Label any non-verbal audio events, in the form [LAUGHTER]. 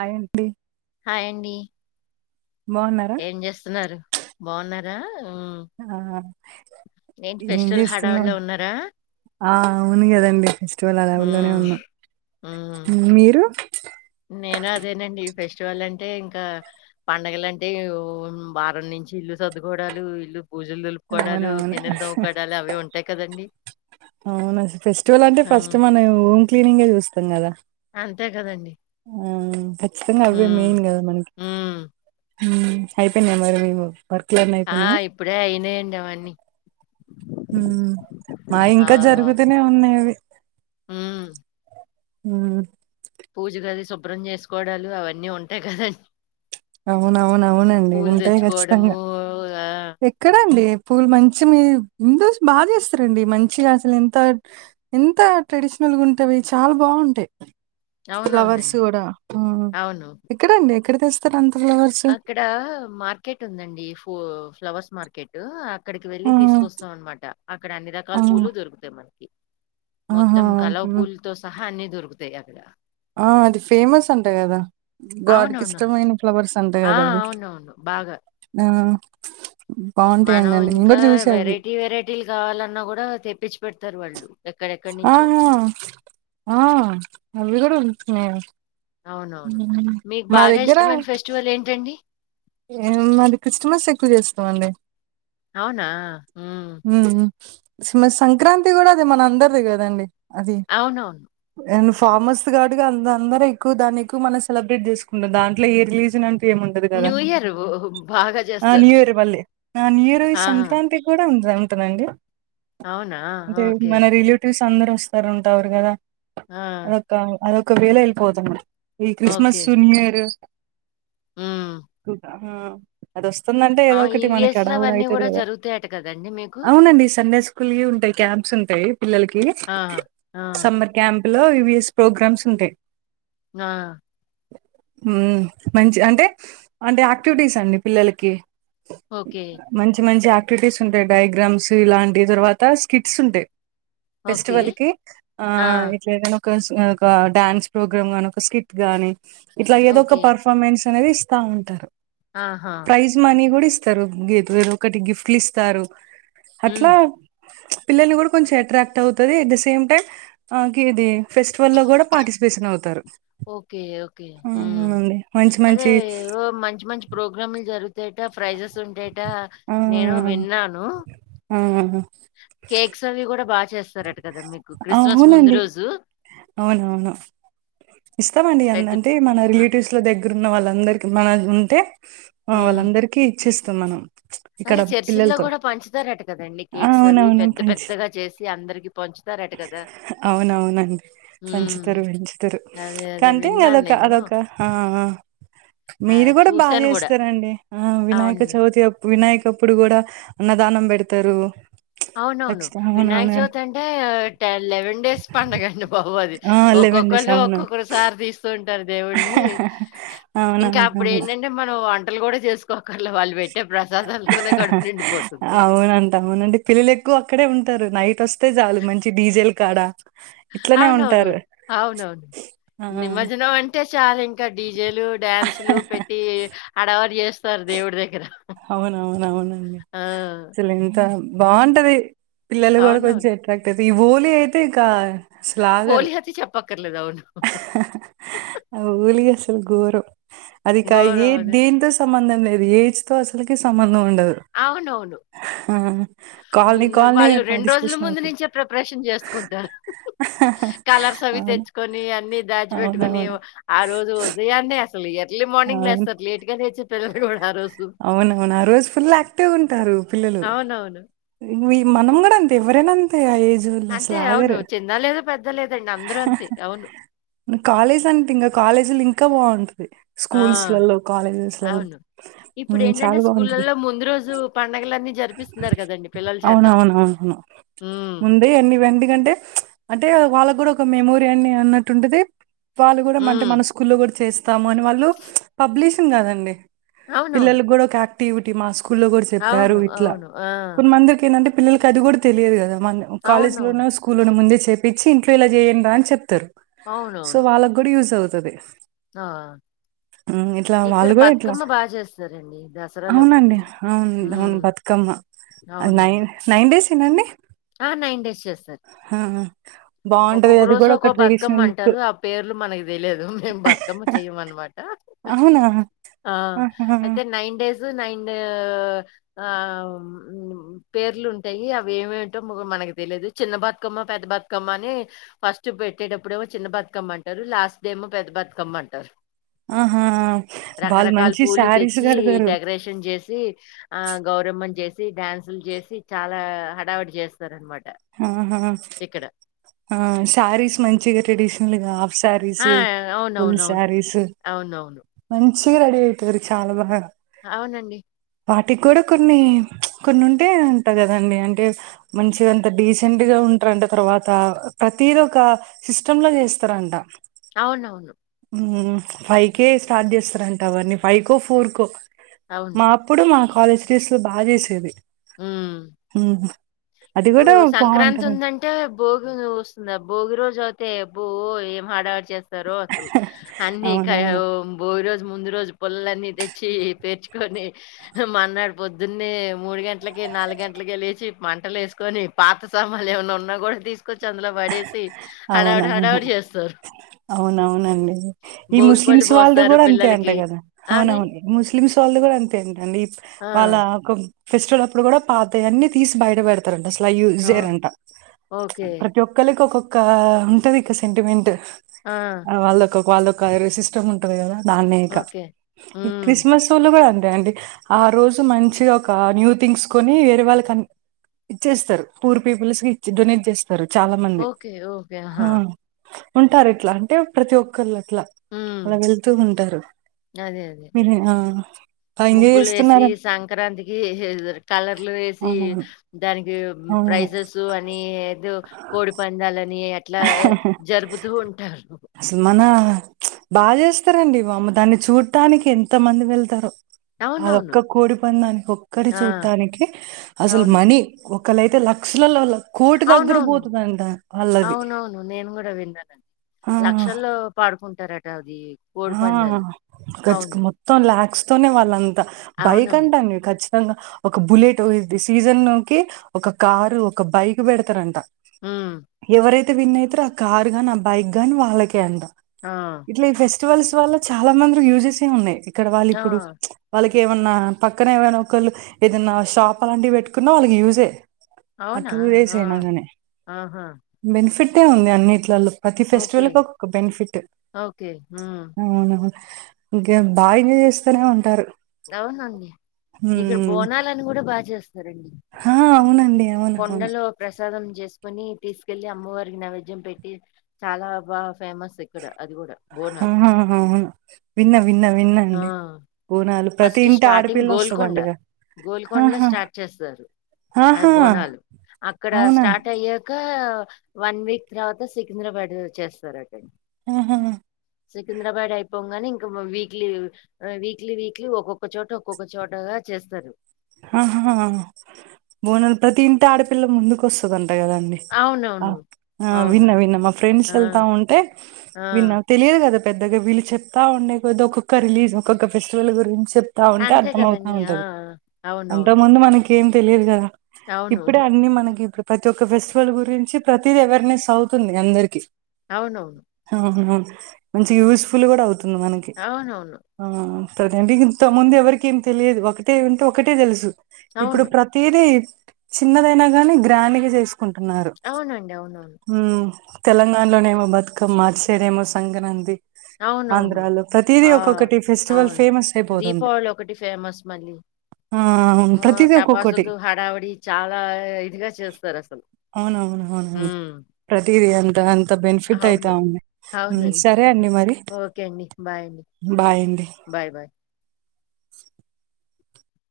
ఆయ్ అండి హాయ్ అండి. బాగున్నారా? ఏం చేస్తున్నారు? బావున్నారా? హ్మ్. ఆ ఏంటి ఏం ఫెస్టివల్ హడావిడి చేస్తున్నావు? లో ఉన్నారా? ఆ అవును కదండి. ఫెస్టివల్ హాడావిడిలోనే హ్మ్. ఉన్నాం. హ్మ్. మీరు? నేను అదేనండి ఈ ఫెస్టివల్ అంటే ఇంకా పండగలంటే వారం నుం చి ఇల్లు సర్దుకోవడాలు, ఇల్లు బూజులు దులుపుకోవడాలు, అవునవును గిన్నెలు తోముకోవడాలు అవే ఉంటాయి కదండి. అవును అస ఫెస్టివల్ అంటే ఫస్ట్ మనం హోమ్ క్లీనింగే చూస్తాం కదా. అంతే కదండి. ఆ ఖచ్చితంగా అవే మెయిన్ కదా మనకి. హ్మ్. మ్ అయిపోయినయా మరి మీ వర్క్ ఆ ఇప్పుడే అయినయండి అవన్నీ. హు మావి ఆ! ఇంకా జరుగుతూనే ఉన్నాయి అవి హుమ్ పూజగది శుభ్రం చేసుకోవడాలు అవన్నీ ఉంటాయి కదండి అవునవున అవునండి ఉంటాయి దెచ్చుకోవడము ఖచ్చితంగా ఆ! ఎక్కడండి పూలు మంచి మీ హింద్సు బాగా చేస్తారండి మంచిగా అసలు ఎంత ఎంత ట్రెడిషనల్ గుంటావి చాలా బాగుంటాయి. అవునవునండి. ఫ్లవర్స్ కూడా ఆ అవును. ఎక్కడండి ఎక్కడ తెస్తారు అంతా అక్కడ మార్కెట్ ఉందండి ఫూ ఫ్లవర్స్ మార్కెట్ అక్కడికి వెళ్ళి ఆ! తీసుకొస్తాం అన్నమాట అక్కడ అన్ని ఆ! రకాల పూలు దొరుకుతాయి మనకి ఆహా! మొత్తం కలవ హ్మ్. పూలుతో సహా అన్ని దొరుకుతాయి అక్కడ ఆ అది ఫేమస్ అంటా కదా గాడ్ అవునవునవును. కిష్టమైన ఫ్లవర్స్ అంట ఆ గదా! అవి. అవును బాగా ఆ మనం బావుంటాయండి. నేను ఇంకా గూడా చూసా అవి. వెరైటీ, వెరైటీలు కావాలన్నా కూడా తెప్పించి పెడతారు వాళ్ళు ఎక్కడెక్కడి నుంచో. ఆహా ఆ అవి కూడ ఉంటున్నాయి అవునవును మీకు బాగా ఇష్టమైన ఫెస్టివల్ ఏంటండి? మేము మరి క్రిస్మస్ ఎక్కువ చేస్తామండి అవునా? హ్మ్. ఉమ్ మ సంక్రాంతి కూడా అది మన అందరిది కదండి అవును అండ్ ఫార్మస్ ది గావట్టిగా అ అందరూ ఎక్కువ దాన్ని ఎక్కువ మనం సెలబ్రేట్ చేసుకుంటం దాంట్లో ఏ రిలీజన్ అం టూ ఏం ఉండదు కదా న్యూ ఇయర్ బాగా ఆ చేస్తారు. న్యూ ఇయర్ మళ్ళీ ఆ న్యూ ఇయర్ ఆ! సంక్రాంతి కూడా మ్ సరే ఉంతనండి. అవునా ఓకే. అందరూ వస్తారు ఉంటారు కదా? ఆ అదొక వేలో వెళ్ళిపోతము, ఈ ఓకే. క్రిస్మసు న్యూ ఇయర్ హ్మ్. చూతా హా అది వస్తుందంటే ఆ! ఏదో ఒకటి మనకి ఈవీఎస్‌లో హడావిడి అవన్నీ అయితది గూడా కదా! జరుగుతాయట కదండీ మీకు? అవునండి ఈ సండేస్ స్కూల్ ఉంటాయ్ క్యాంప్స్ ఉంటాయ్ పిల్లలకి ఆ! ఆ! సమ్మర్ క్యాంప్ లో వివిఎస్ ప్రోగ్రామ్స్ ఉంటాయ్. ఆ హ్మ్ మంచి అంటే అంటే యాక్టివిటీస్ అండి పిల్లలకి ఓకే. మంచి మంచి యాక్టివిటీస్ ఉంటాయ్ డయాగ్రామ్స్ ఇలాంటి తర్వాత స్కిట్స్ ఉంటాయ్. ఓకే. ఫెస్టివల్ కి ఆ ఇట్ల ఎదైన ఒకస్ ఒక డ్యాన్స్ ప్రోగ్రామ్ గానీ ఒక స్కిట్ గాని ఇట్లా ఏదో ఒక ఓకే. పర్ఫార్మెన్స్ అనేది ఇస్తా ఉంటారు, ఆహా! ప్రైజ్ మనీ కూడా ఇస్ ఇస్తారు గిపురు ఒకటి గిఫ్ట్లు ఇస్తారు హ్మ్. అట్లా పిల్లల్ని కూడా కొంచెం అట్రాక్ట్ అవుతది అట్ ద సేమ్ టైమ్ కి ఇది ఫెస్ లో కూడా పార్టిసిపేషన్ అవుతారు. ఓకే ఓకే ఉమ్ అవునండి మంచి అదే మంచి ఓం మంచి మంచి ప్రోగ్రామ్లు జరుగుతాయట ప్రైజెస్ ఉంటాయ్ టా ఆ నేను విన్నాను ఆ కేక్స్ అవి కూడా బాగా చేస్తారట కదా మీకు క్రిస్మస్ ముందు అవునండి రోజు అవునవును. ఇస్తామండి, పెద్ద ఎందంటే మన ఆ! రిలేటివ్స్ లో దగ్గర ఉన్న వాళ్ళందరికి మన ఉంటే ఆ హ్మ్. వాళ్ళందరికీ ఇచ్చేస్తాం మనం ఇక్కడ అదే చర్చిల్లో పిల్లలతో కూడా పంచుతారట కదండి ఆ, కేక్స్ అవి అవునవును పెద్ద పంచి పెద్దగా చేసి అందరికి పం అవునవునండి హ్మ్. పంచుతరు పంచుతరు అదే అదే కంటే విన్నాను అదొక నేను. అదొక ఆ ఆ ఆ! మీరు కూడా బాగా చూసాను గూడా. చేస్తారండి. ఆ వినాయక అవును. చవితి అప్పు వినాయకప్పుడు కూడా అన్నదానం పెడతారు. అవునవును ఖచ్చితంగా వినాయక అవునవునా చవితి అంటే టె లెవెన్ డేస్ పండగండి బాబు అది ఆ లెవెన్ ఒక్కొక్క డేస్ అవును ఒక్కొక్కరు సారి తీస్తుంటారు, దేవుడ్ని ఇంకా అప్పుడు అవునవునవును ఏంటంటే మనం వంట టలు కూడా చేసుకోకర్ల వాళ్ళు పెట్టే ప్రసాదాలతోనే కడుపు నిండిపోతుంది. అవునంట అవునండి పిల్లలు ఎక్కువ అక్కడే ఉంటారు నైట్ వస్తే చాలు మంచి డీజెలు కాడ ఇట్లనే అవునవును ఉంటారు అవునవును ఆ నిమర్జనం అంటే చాలా ఇంకా డీజేలు డ్యాన్సు లు పెట్టి హడావిడి చేస్తారు దేవుడి దగ్గర అవునవునవునండి ఆ! అసలు ఎంత బాగుంటది పిల్లలు కూడా కొంచెం అవునవును. అట్రాక్ట్ అవుతయి, ఈ హోలీ అయితే ఇకా అసలు ఆగరు హోలీ అయితే చెప్పక్కర్లేదు. అవును. హోలి వస్ ఘోరం అది కా ఏ ఘోరం అది. దేని తో సంబంధం లేదు ఏజ్ తో అసలకి సంబంధం ఉంట ఉండదు అవునవును. హా ముందు వాళ్ళు రెండు రోజుల ముందు అవుతుంది నుంచే ప్రిపరేషన్ చేసుకుంటారు. కలర్స్ అవి అవును తెచ్చుకొని అన్నీ దాచిపెట్టుకుని అవునవును ఆ రోజు ఉదయాన్నే అసలు ఎర్లీ మార్నింగ్ లేస్తారు అవును లేట్ గా లేచే పిల్లలు గూడా ఆ రోజు. అవునవును ఆ రోజు ఫుల్ యాక్టివ్ గా ఉంటారు పిల్లలు అవునవును. మనం కూడా అంతే ఎవరైనా అంతే ఏజ్ వోళ్ళు అంతే అసలు అవును ఆగరు. చిన్న లేదు పెద్ద లేదండి అందరూ అంతే అవును కాలేజ్ అంటే ఇంకా కాలేజీలు ఇంకా బాగుంటది ఆ! స్కూల్స్ లలో కాలేజెస్ అవును ఇప్పుడు ఏంటంటే స్కూళ్ళలో ముందు రోజు పండుగలన్నీ జరిపిస్తున్నారు కదండి పిల్లల చేత అవునవునవును హ్మ్. ముందే ఎన్ని ఎందుకంటే అంటే వాళ్ళకు కూడా ఒక మెమోరీ అని అన్నట్టు ఉంటది వాళ్ళు కూడా అంటే హ్మ్. మన స్కూ లో కూడా చేస్త తాము అని వాళ్లు పబ్లిషన్ అవునవును. పిల్లలు కూడా ఒక ఆక్టివిటీ మన స్కూ కు ల్లో కూడా చెప్పారు అవును. ఇట్లా అవును. ఆ! కొన్నిమందిరికి ఏంటంటే పిల్లలకి అది కూడా తెలియదు కదా మ కాలేజ్ అవునవును. లోన స్కూల్ లోన ముందే చేపించి ఇంట్లో ఇలా చేయాండ్రా అని చెప్తారు సో అవునవును. వాళ్ళక్ కూడా యూజ అవుతది ఆ హ్మ్. ఇట్లా ఇక్కడ వాళ్ళు కూడా ఇట్లా బతుకమ్మ బాగా చేస్తారండి దసరాల అప్పుడు మ్మ్ మ్మా నైన్ నైన్ డేస్ ఏనండి ఆ నైన్ డేస్ చేస్తారు బావుంటది. ఒక్కొక్క అది రోజు గూడా ఒక ఒక్కొ బతుకమ్ ట్రెడిషనల్ లుక్. అంటారు ఆ పేర్లు మనకి తెలియదు మేం బతుకమ్ చెయ అన్నమాట అవునా ఆ ఆహా! అయితే నైన్ డేస్ నైన్ ఆ పేర్లు ఉంటాయి అవి ఏవ్ మనకు తెలియదు చిన్న బతుకమ్మ పెద్ద బతుకమ్మ అని ఫస్ట్ పెట్టేటప్పుడు ఏమో చిన్న బతుకమ్మ అంటారు లాస్ట్ డేమో పెద్ద బతుకమ్మ అంటారు ఆహా! వాళ్ళు రకరకాల మంచి పూలు శారీస్ తెచ్చి గడతారు. డెకరేషన్ చేసి ఆ గ గౌరమ్మ ని చేసి డ్యాన్సులు చేసి చాలా హడావడి చేస్తారు అనమాట ఆహా శారీస్ మంచిగా ట్రెడిషనల్గా ఆ సారీస్ ఫుల్ అవునవునవును సారీస్ అవునవును మన్ చ్చకగ రెడీ అయితారు చాలా బాగా అవునండి వాటికి కూడా కొన్ని కొన్ని ఉంటే ఉంటాయ్ కదండి అంటే మంచిగా డీసెంట్ గా ఉంటారంట తర్వాత ప్రతీది ఒక సిస్టమ్ లో చేస్తారంట అవునవును ఫైవ్ కేే స్టార్ట్ చేస్తారంట అవని ఫైవ్ కో ఫోర్ కో అవును మా అప్పుడు మాకు కాలేజ్ డేస్ లో బా చేసేది మ్మ్ మ్ ఇప్పుడు సంక్రాంతి ఉందంటే భోగి వస్తుంది భోగి రోజు ఐతే అభో ఎం హడావిడి చేస్తార రో అసలు అన్నిీ అవునవును భోగి రోజు ముందు రోజు పుల్లలు తెచ్చి పేర్చు కొని మన్నాడు పొద్దున్న మూడు గంటలకి నాలుగు గంటలక లేచి మంటలు వేసుకొని పాత సామాలు ఏమైన్నా ఉన్నా కూడా తీసుకు కొచి అందులో పడేసి హడావిడి అవునవును హడావిడి చేస్తారు అవునవునండి ఈ భోగిపళ్ళు ముస్లిమ్స్ వాళ్డు పోస్తారు కూడా అంతే అంట పిల్లలకి కదా అవునండి అవునవును ముస్లిమ్స్ వాళ్ళ వాళు కూడా అంతే అంటండీ ఆ వాళ్ళ ఒక ఫెస్టివల్ అప్పుడు కూడా పాతయ్ అని తీసి బయట పెడతారంట అసలు యూజ్ ఆ చేయారంట ఓకే ఒకక్కళకి ఒక్కొక్క ఉంటది ఇక సెంటిమెంట్ ఆ వాళ్ళ ఒక్కొ వాళ్ళఒక కాయ్ రెసిస్టమ్ ఉంటంది కదా నాన్నే ఇంక ఓకే ఈ ఉమ్ క్రిస్మస్ ఓళ్ళదే అం డేండి ఆ రోజు మంచిగా ఒక న్యూ థింగ్స్ కొని వేరే వాళ్ళకన్ ఇచ్చేస్తారు పూర్ పీపుల్స్ కి ఇ డొనేట్ చేస్ తరు చాలా మంది ఓకే ఓకే హ ఆహా ఇంక రెట్ల అంటే ప్రతి ఒక్కళ అట్లా ఉమ్ అలా వెళ్తూ ఉంటారు విధి ఆ బా ఎంజాయ్ ముగ్గులు వేసి చేస్తున్నారా సంక్రాంతికి కలర్లు వేసి అవునవును దానికి ఉ అవును ప్రైజెసు అని ఏదో కోడి పందాలని అట్లా జరుపుతూ ఉంటారు. అసలు మన ప్చ్ బా చేస్తారండి వామ్మ దాన్ని చూడటానికి ఎంత మంది వెళ్తరో అవునవును. అదొక్క కోడి పందానికి ఒక్కటి ఆ! చూడటానికి అసలు అవును. మనీ ఒ ఒక్కలైతే లక్షలల కోటి దగ్గర అవునవును. పోతుందంట వాళ్ళది అవునవును నేను కూడా విన్నానండి ఆ లక్షల్లో పాడుకుంటారట అది కోడి ఆ పందాలు. గచ్ కు అవును. మొత్తం లాక్స్ తోనే వాళ్ళంతా బైక్ అవునవును. అంటా నీవు ఖచ్ గా ఒక బుల్లెటు ఈ ది సీజన్ లోకి ఒక కారు ఒక బైక్ పెడతారంట హ్మ్. ఎవరైతే విన్న అయితరో ఆ కార్ గాని ఆ బైక్ గాని వాళ్ళకే అంట ఆ చివల్స్ వళ్ళ చాలా మంది యూజెసే ఉన్నాయి ఇక్కడ వాళ్ళు ఆ! ఇప్పుడు ప్చ్ వాళ్ళకి ఏమన్నా పక్కన ఏమైనా ఒకళ్ళు ఏదన్నా షాప్ అలాంటివి పెట్టుకున్నా వాళ్ళకి యూస్ ఏ ఆ అవునా? టూ డేస్ ఆ! అయినాగానే ఆహా! బెనిఫిట్ ఏ ఉంది అన్నిట్లలో ప్రతి ఫెస్టివల్ ఒక బెనిఫిటు హా ఇంకా ఏం బాగా ఎంజాయ్ చేస్తనే ఉంటారు అవునండి ఇక్కడ బోనాలని కూడా బాగా చేస్ హా అవునండి అవును అవును కొండలో ప్రసాదం చేసుకుని తీసుకెళ్ళి అమ్మవారికి నైవేద్యం పెట్టి చాలా బా హా అవును విన్న విన్న విన్నా ఆ! అండి బోనాలు ప్రతి ఫస్ట్ ఇంటి స్టార్టింగ్ ఆడపిల్ల గోల్కొండ వస్తదంటగా. గోల్కొండల ఆహా! స్టార్ట్ చేస్తారు అది ఆహా! బోనాలు అక్కడ అవునా? స్టార్ట్ అయ్యాక కా వన్ వీక్ తర్వాత సికింద్రాబాడ్ లో చేేస్తారట ఆహా! సికింద్రాబాద్ అయిపోంగానే ఇంకా వీక్లీ ఆ వీక్లీ వీక్ క్లి ఒక్కొక్క చోట ఒక్కొక్క చోటగా చేస్తారు ఆహా బోనాలు ప్రతి ఇంటి ఆడపిల్ల ముందుకు వస్తదంట కదండి అ అవునవును. ఆ విన్నా అవునండి. విన్నా మా ఫ్రెండ్స్ ఆ! వెళ్తా ఉంటే ఆ! విన్నా తెలియదు కదా పెద్దగా వీళ్ళు చెప్తా ఉండే కొద్ ఒక్కొక్క రిలీజ్ ఒక్కొక్క ఫెస్టివల్ గురించి చెప్తా ఉంటే అంతే అర్థం అవుతా కదండీ. ఆ! ఉంటది ఆ! అంతకు అవునవును. ముందు మనకి ఏం తెలియదు కదా అవును. ఇప్పుడే అన్ని మనకి ఇపుడు ప్రతి ఒక్క ఫెస్టివల్ గురించి ప్రతిదీ అవేర్నెస్ అవుతుంది అందరికి అవునవును అవునవును మంచి యూస్ఫుల్ కూడా అవుతుంది మనకి అవునవును. ఆ ప్రతింటి ఇంత మంది ఎవరికి ఏమి తెలియదు ఒకటే ఉంటే ఒకటే తెలుసు ఇప్పుడు అవును. ప్రతీదీ చిన్నదైనా గాని గ్రాండ్ గా చేసుకుంటున్నారు అవునండి. అవునవును. ఊ తెలంగాణలోనేమో బతుకమ్మ అట్ సైడేమో సంగ్రాంతి అవునవును. ఆంధ్రాలో ఆ! ప్రతిదీ ఒక్కొక్కటి ఫెస్టివల్ అవును. ఫేమస్ అయిపోతుంది దీపావళి ఆ ఒ ప్రతిదీ ఒక్కొక్కటి టపాసులు హడావిడి చాలా ఇదిగా చేస్తారు అసలు అవునవును అవునవు ప్రతిదీ అంత అంత బెనిఫిట్ అయితా అవును. ఉంది అవునండి. సరే అండి మ ఓకే అండి బాయ్ అండి అండి బాయ్ బాయ్ [INAUDIBLE]